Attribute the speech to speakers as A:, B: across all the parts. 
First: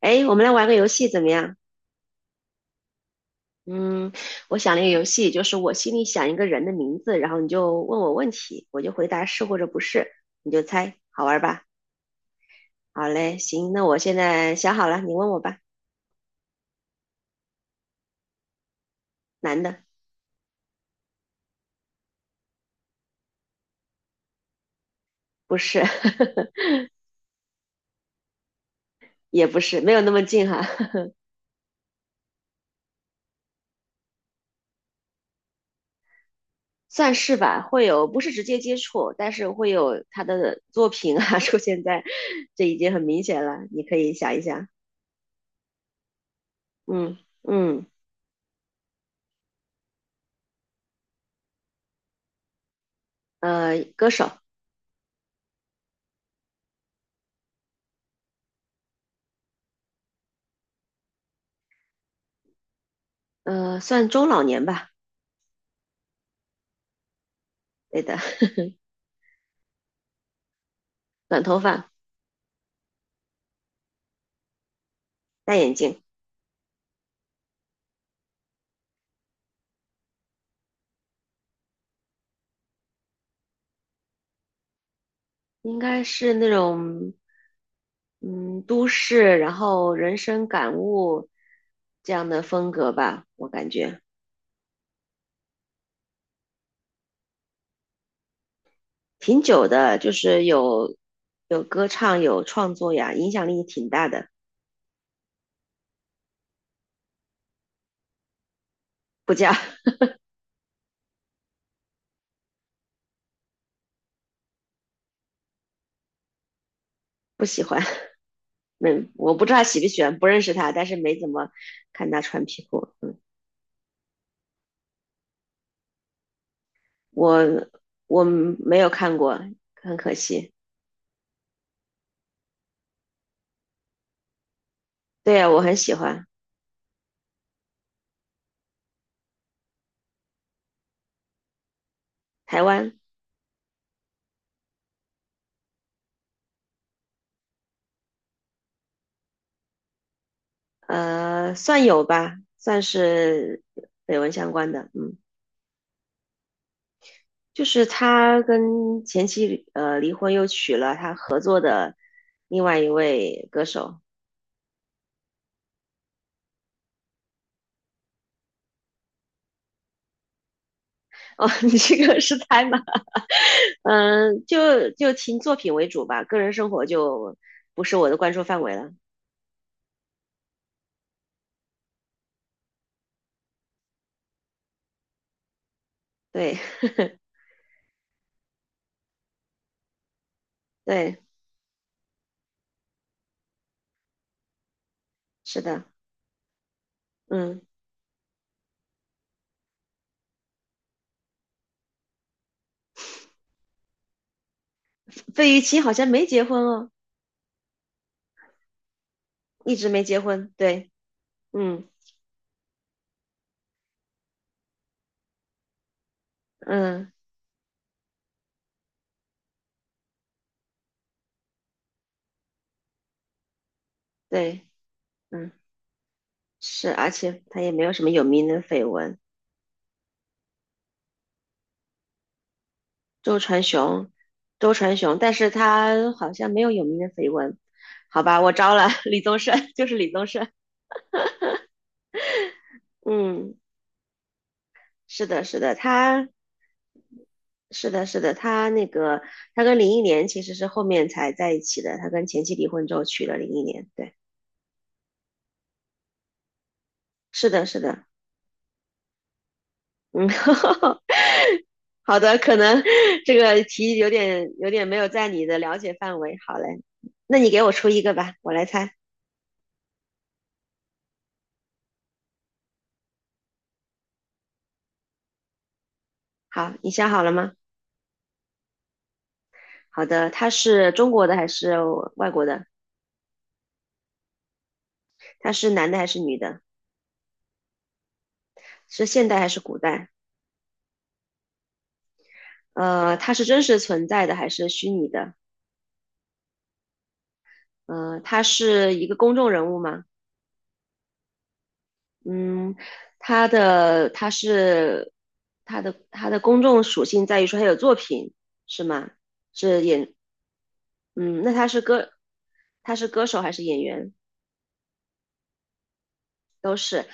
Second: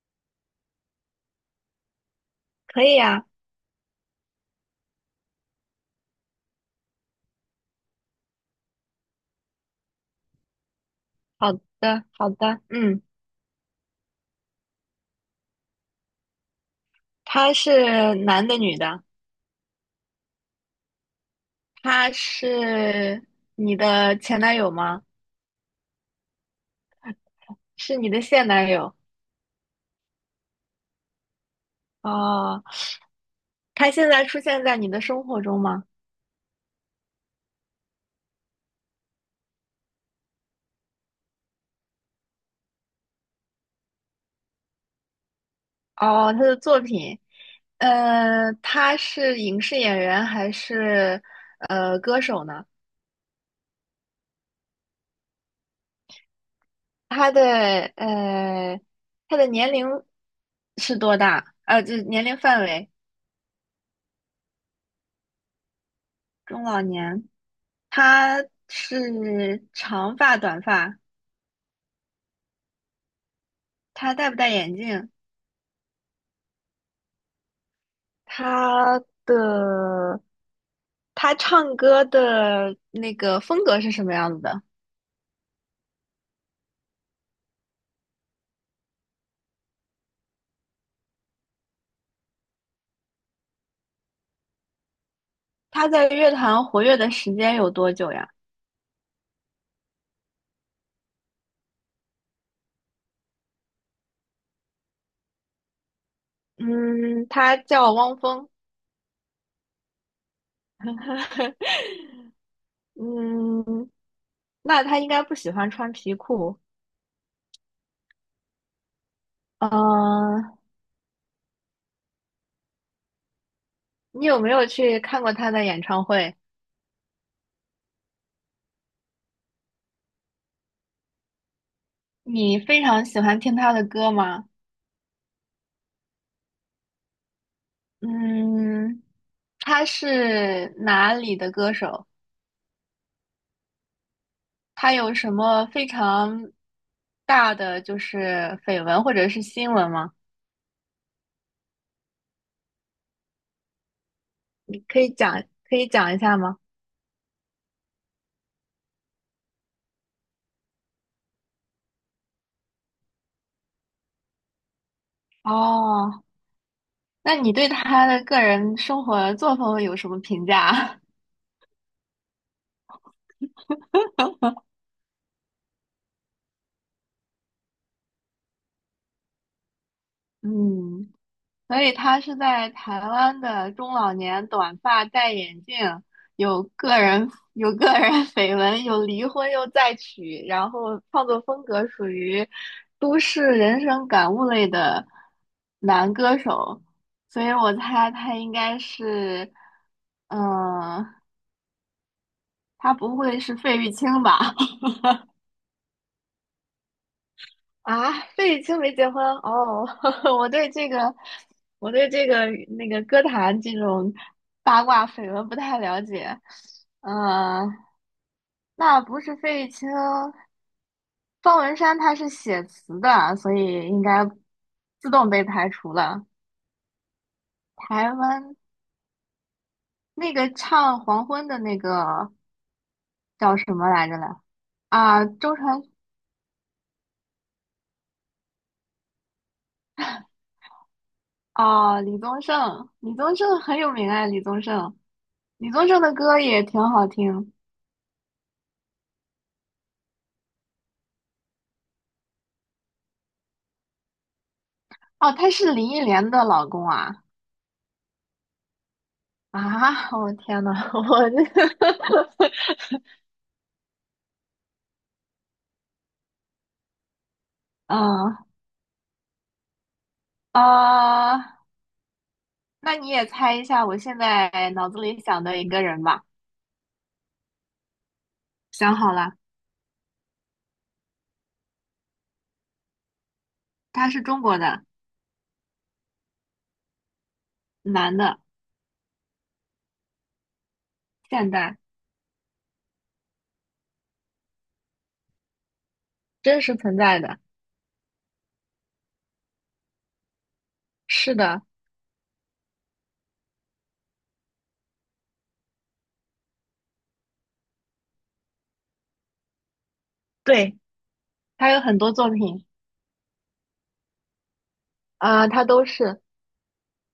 A: 哎，我们来玩个游戏怎么样？
B: 可以啊，
A: 嗯，我想了一个游戏，就是我心里想一个人的名字，然后你就问我问题，我就回答是或者不是，你就猜，好玩
B: 好
A: 吧？
B: 的，好的，嗯，
A: 好嘞，行，那我现在想好了，你问我吧。
B: 他是男的女的？
A: 男的。
B: 他是你的前男友吗？
A: 不是。
B: 是你的现男友？
A: 也不是，没有那么近哈。
B: 哦，他现在出现在你的生活中吗？
A: 算是吧，会有，不是直接接触，但是会有他的作品啊 出现在，这已经很明显了，你可以想一想。
B: 哦，他的作
A: 嗯
B: 品，
A: 嗯。
B: 他是影视演员还是歌手呢？
A: 歌手。
B: 他的呃，他的年龄是多大？就是年龄范围，
A: 算中老年吧。
B: 中老年。
A: 对的。
B: 他 是长发短发，
A: 短头发，
B: 他戴不戴眼镜？
A: 戴眼镜。
B: 他的他唱歌的那个风格是什么样子的？
A: 应该是那种嗯都市，然后人生感悟这样的风格吧，我感觉
B: 他在乐坛活跃的时间有多久呀？
A: 挺久的，就是有歌唱，有创作呀，影响力挺大的。
B: 嗯，他叫汪峰。
A: 不加。
B: 嗯，那他应该不喜欢穿皮裤。
A: 不喜欢。没，我不知道他
B: 嗯、
A: 喜不喜欢，不认识
B: 呃
A: 他，但是没怎么看他穿皮裤，嗯，
B: 你有没有去看过他的演唱会？
A: 我我没有看过，很可惜。
B: 你非常喜欢听他的歌吗？
A: 对呀，我很喜欢。
B: 嗯，他是哪里的歌手？
A: 台湾。
B: 他有什么非常大的就是绯闻或者是新闻吗？
A: 算有吧，算是绯闻相关的。
B: 可以
A: 嗯，
B: 讲，可以讲一下吗？
A: 就是他跟前妻离婚，又娶了他和另外一位歌手。
B: 哦，那你对他的个人生活作风有什么评价？
A: 哦，你这个是猜吗？嗯，就听作品为主吧，个人生活就不是我的关注范围了。
B: 嗯，所以他是在台湾的中老年，短发，戴眼镜，
A: 对，
B: 有个 人有个人 绯闻，有离婚又再娶，然后
A: 对，
B: 创作风格属于都市人生感悟类的
A: 是的。
B: 男歌手，所以
A: 嗯，
B: 我猜他应该是，嗯、他不会是费玉清吧？
A: 费玉清好像没结婚哦，
B: 啊，费玉清没结婚
A: 一
B: 哦，
A: 直没结
B: 我
A: 婚。
B: 对这
A: 对，
B: 个，
A: 嗯
B: 我对这个那个歌坛这种八卦绯闻不太了解。
A: 嗯，
B: 呃，那不是费玉清，方文山他是写词的，所以应该
A: 对，
B: 自动被
A: 嗯，
B: 排除了。
A: 是，而且他也没有什么
B: 台
A: 有名
B: 湾
A: 的绯闻。
B: 那个唱《黄昏》的那个
A: 周
B: 叫
A: 传
B: 什么来
A: 雄。
B: 着来？
A: 周传雄，
B: 啊，
A: 但是
B: 周传
A: 他好像没有有名的绯闻。好吧，我招了 李宗盛，就是李宗盛。
B: 啊，李宗盛，李宗
A: 嗯，
B: 盛很有名啊，李宗盛，
A: 是的，是
B: 李
A: 的，
B: 宗盛的
A: 他
B: 歌也挺好听。
A: 是的，是的，他那个他跟林忆莲其实是后面才在一起的，他跟前妻离婚之后娶了林忆莲。对，
B: 哦，他是林忆莲的老公啊！
A: 是的，是的。
B: 啊，
A: 嗯。
B: 我天呐，我这，
A: 好的，可能 这个题有点没有在你的了解范围。好嘞，那你给我出一个吧，
B: 嗯
A: 我来猜。
B: 啊，那你也猜一下，我现在脑子里想的一个人吧，
A: 好，你想好了吗？
B: 想好了，
A: 好的，他是中国的还是外国的？
B: 他是中国的，
A: 他是男的还是女的？
B: 男的，
A: 是现代还是古代？
B: 现代，
A: 他是真实存在的还是虚拟的？
B: 真实存在的，
A: 他是一个公众人物吗？
B: 是的，
A: 嗯，他的他是他的他的公众属性在于说他有作品是吗？是演
B: 对，
A: 嗯，那他
B: 他
A: 是
B: 有很
A: 歌
B: 多作品，
A: 他是歌手还是演员？
B: 啊，他都是，
A: 都是。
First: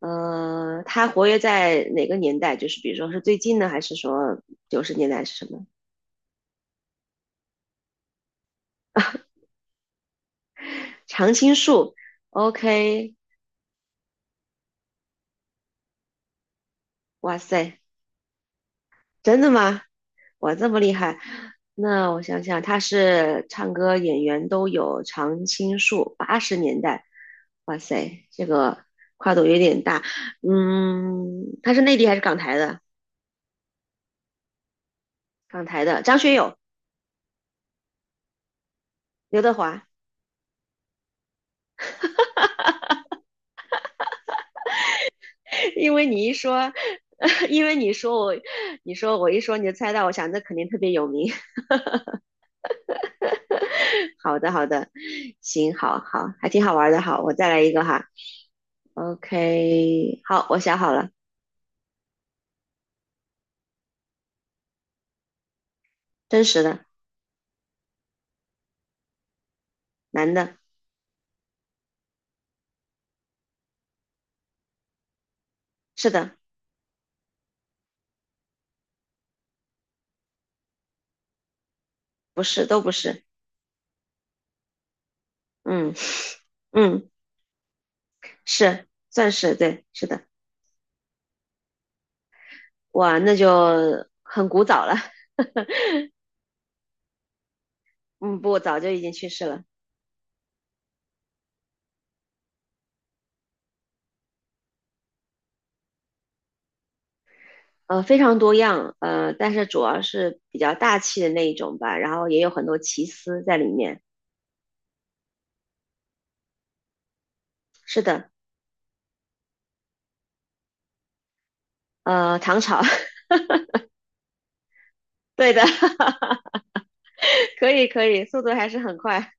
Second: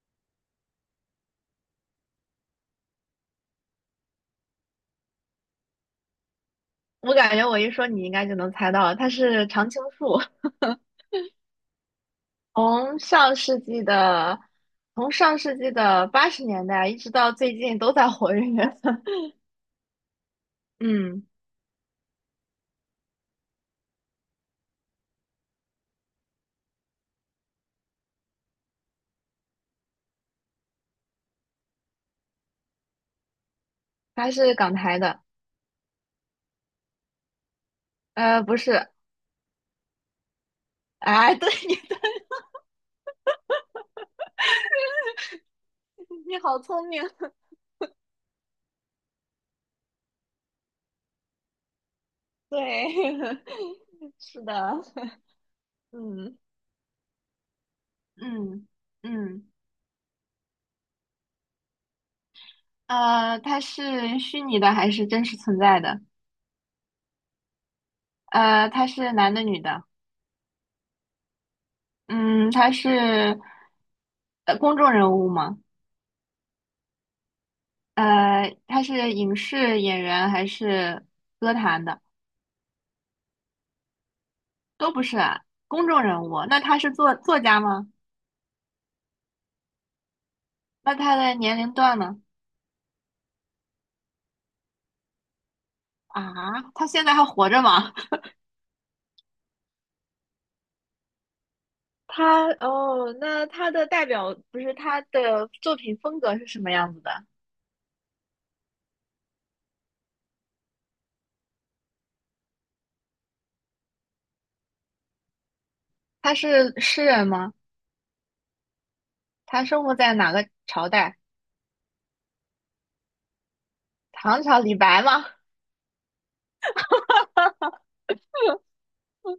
A: 他活跃在哪个年代？就是比如说是最近呢，还是说九十年代还是什么？
B: 我感觉我一说你应该就能猜到了，他是常青树，
A: 常青树
B: 从
A: ，OK。
B: 上世纪的。从上世纪的80年代一直到
A: 哇
B: 最
A: 塞，
B: 近都在活跃。
A: 真的吗？哇，这么厉害！
B: 嗯，
A: 那我想想，他是唱歌演员都有，常青树，八十年代，哇塞，这个跨度有点大。嗯，他是内地还是港台的？
B: 他是港台的，
A: 港台的，张学友、
B: 不是，
A: 刘德华。
B: 哎，对，你
A: 因为你 一
B: 你好
A: 说。
B: 聪明，
A: 因为你说我，你说我一说你就猜到，我想这肯定特别有名。
B: 对，
A: 好
B: 是
A: 的，好
B: 的，
A: 的。行，好好，
B: 嗯
A: 还挺好玩的。好，我再来一个哈。
B: 嗯嗯，
A: OK,好，我想好了。
B: 他是虚拟的还是真实存在的？
A: 真实的。
B: 他是男的女的？
A: 男的。
B: 嗯，他是公众人物吗？
A: 是的。
B: 他是影视演员还是歌坛的？
A: 不是，都不是。
B: 都不是啊，公
A: 嗯
B: 众人物。那他是
A: 嗯。
B: 家吗？
A: 是，算是，对，是的。
B: 那他的年龄段呢？
A: 哇，那就很古早了。
B: 啊，他现在还活着吗？
A: 嗯，不，早就已经去世了。
B: 他哦，那他的代表不是他的作品风格是什么样子的？
A: 非常多样。但是主要是比较大气的那一种吧，然后也有很多奇思在里面。
B: 他是诗人吗？
A: 是的。
B: 他生活在哪个朝代？
A: 唐朝。
B: 唐朝李白吗？
A: 对的。可以 可以，速度还是很快。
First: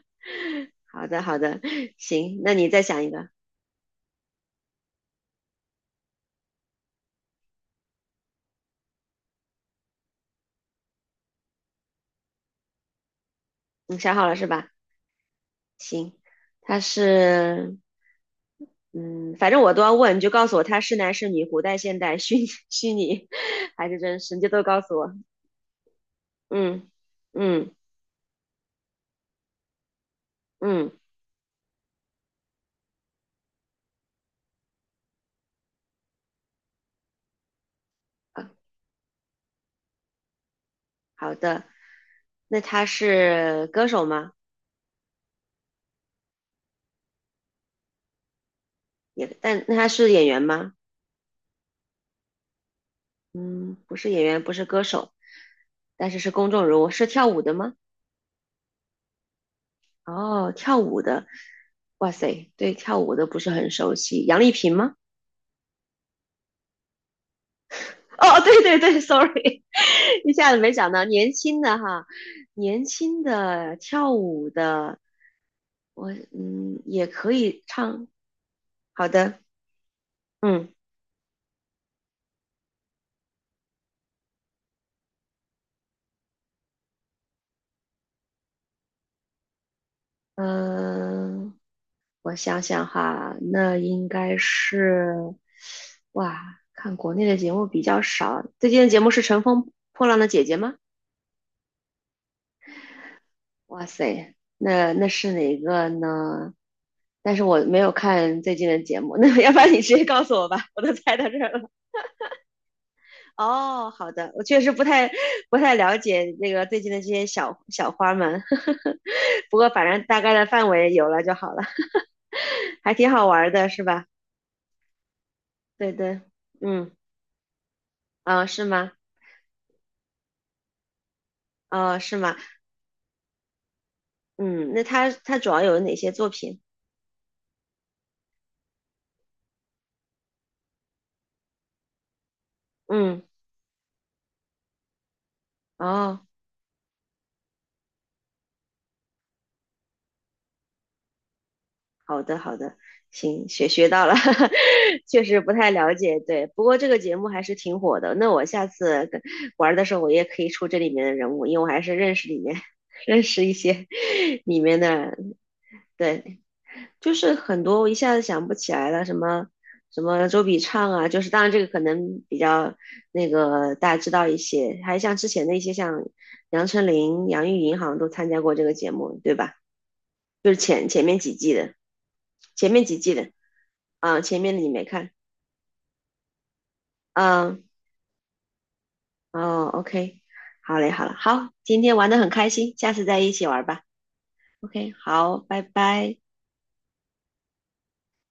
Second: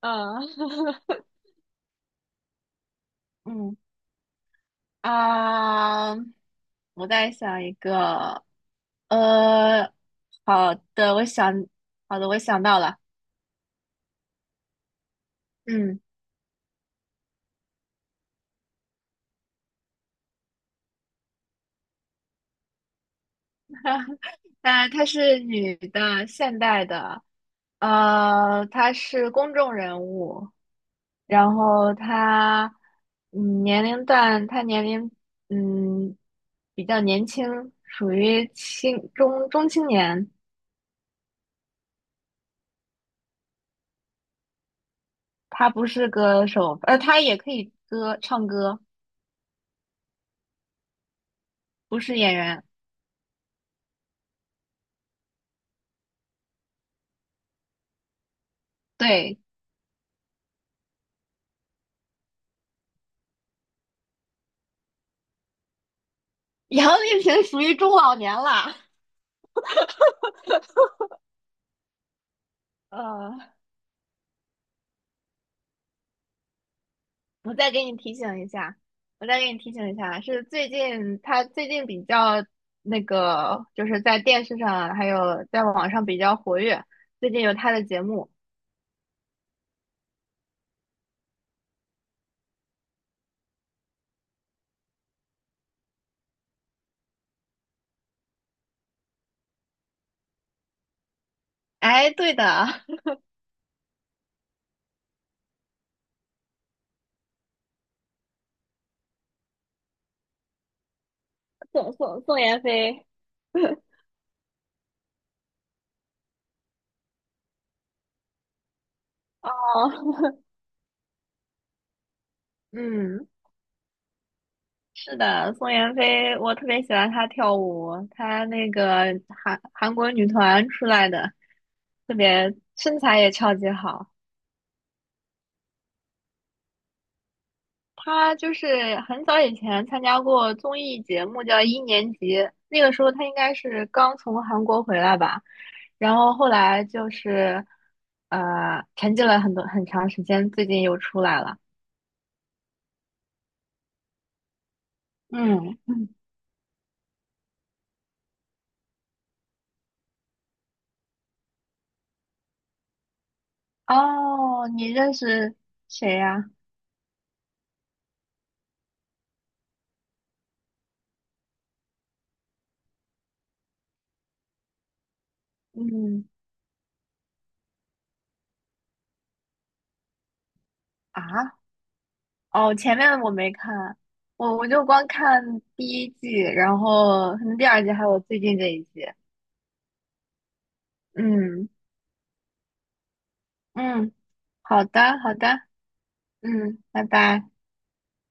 B: 嗯，
A: 好的好的。行，那你再想一个。
B: 嗯啊，我在想一个，呃，好的，我想，好的，我想到了，
A: 你想好了是吧？
B: 嗯，
A: 行，他是，嗯，反正我都要问，你就告诉我他是男是女，古代、现代、虚拟还是真实，你就都告诉
B: 她
A: 我。
B: 是女的，现代
A: 嗯
B: 的，
A: 嗯
B: 她是公众人物，
A: 嗯，
B: 然后她，嗯，年龄段，她年龄，嗯，比较年轻，属于
A: 啊
B: 中青年。
A: 好的。那他是歌手吗？
B: 她不是歌手，她也可以唱歌，
A: 也，但那他是演员吗？
B: 不是演员。
A: 嗯，不是演员，不是歌手，但是是公众人物，是跳舞的吗？
B: 对，
A: 哦，跳舞的。哇塞，对跳舞的不是很熟悉。杨丽萍吗？
B: 杨丽萍属于中老年
A: 哦，对
B: 啦。
A: 对对，sorry。一下子没想到年轻的哈，年 轻
B: 呃，
A: 的跳舞的，我也可
B: 我
A: 以
B: 再给你
A: 唱。
B: 提醒一下，
A: 好
B: 我再
A: 的。
B: 给你提醒一下，是
A: 嗯
B: 他最近比较那个，就是在电视上还有在网上比较活跃，最近有他的节目。
A: 嗯、呃我想想哈。那应该是哇，看国内的节目比较少。最近的节目是《乘风破浪的姐姐》吗？
B: 哎，对的，
A: 哇塞，那是哪个呢？但是我没有看最近的节目，那要不然你直接告诉我吧，我都猜到这儿了。
B: 宋妍霏，
A: 哦，好的，我确实不太了解那个最近的这些小小花们。
B: 哦，
A: 不过反正大概的范围有了就好了。还挺好
B: 嗯，
A: 玩儿的，是吧？
B: 是的，宋妍
A: 对对。
B: 霏，我特别喜
A: 嗯，
B: 欢她跳舞，她
A: 啊、是
B: 那
A: 吗？
B: 个韩国女团出来的，
A: 啊、
B: 特
A: 是吗？
B: 别身材也超级好。
A: 嗯，那他主要有哪些作品？
B: 他就是很早以前参加过综艺节目，叫《一年级》，那个时候
A: 嗯，
B: 他应该是刚从韩国回来吧，然
A: 哦。
B: 后后来就是沉寂了很长时间，最近又出来了。
A: 好的，好的。行，学到了。确实不太
B: 嗯，
A: 了
B: 嗯
A: 解，对。不过这个节目还是挺火的，那我下次跟玩的时候，我也可以出这里面的人物，因为我还是认识里面 认识一些 里
B: 哦，
A: 面
B: 你认
A: 的。
B: 识谁
A: 对。
B: 呀？
A: 就是很多我一下子想不起来了，什么什么周笔畅啊，就是当然这个可能比较那个大家知道一些，还像之前的一些像
B: 嗯
A: 杨丞琳、杨钰莹好像都参加过这个节目，对吧？就是前面几季
B: 啊，
A: 的。前
B: 哦，
A: 面
B: 前
A: 几季
B: 面
A: 的
B: 我没看，
A: 啊，前面的
B: 我
A: 你没
B: 就光
A: 看。
B: 看第一季，然后可能
A: 嗯、
B: 第二季还有最近这一季。
A: 哦，OK。好嘞，好了，好，
B: 嗯
A: 今天玩的很开心，下次再一起玩吧
B: 嗯，好
A: ，OK,
B: 的好
A: 好，
B: 的，
A: 拜拜。
B: 嗯，拜拜。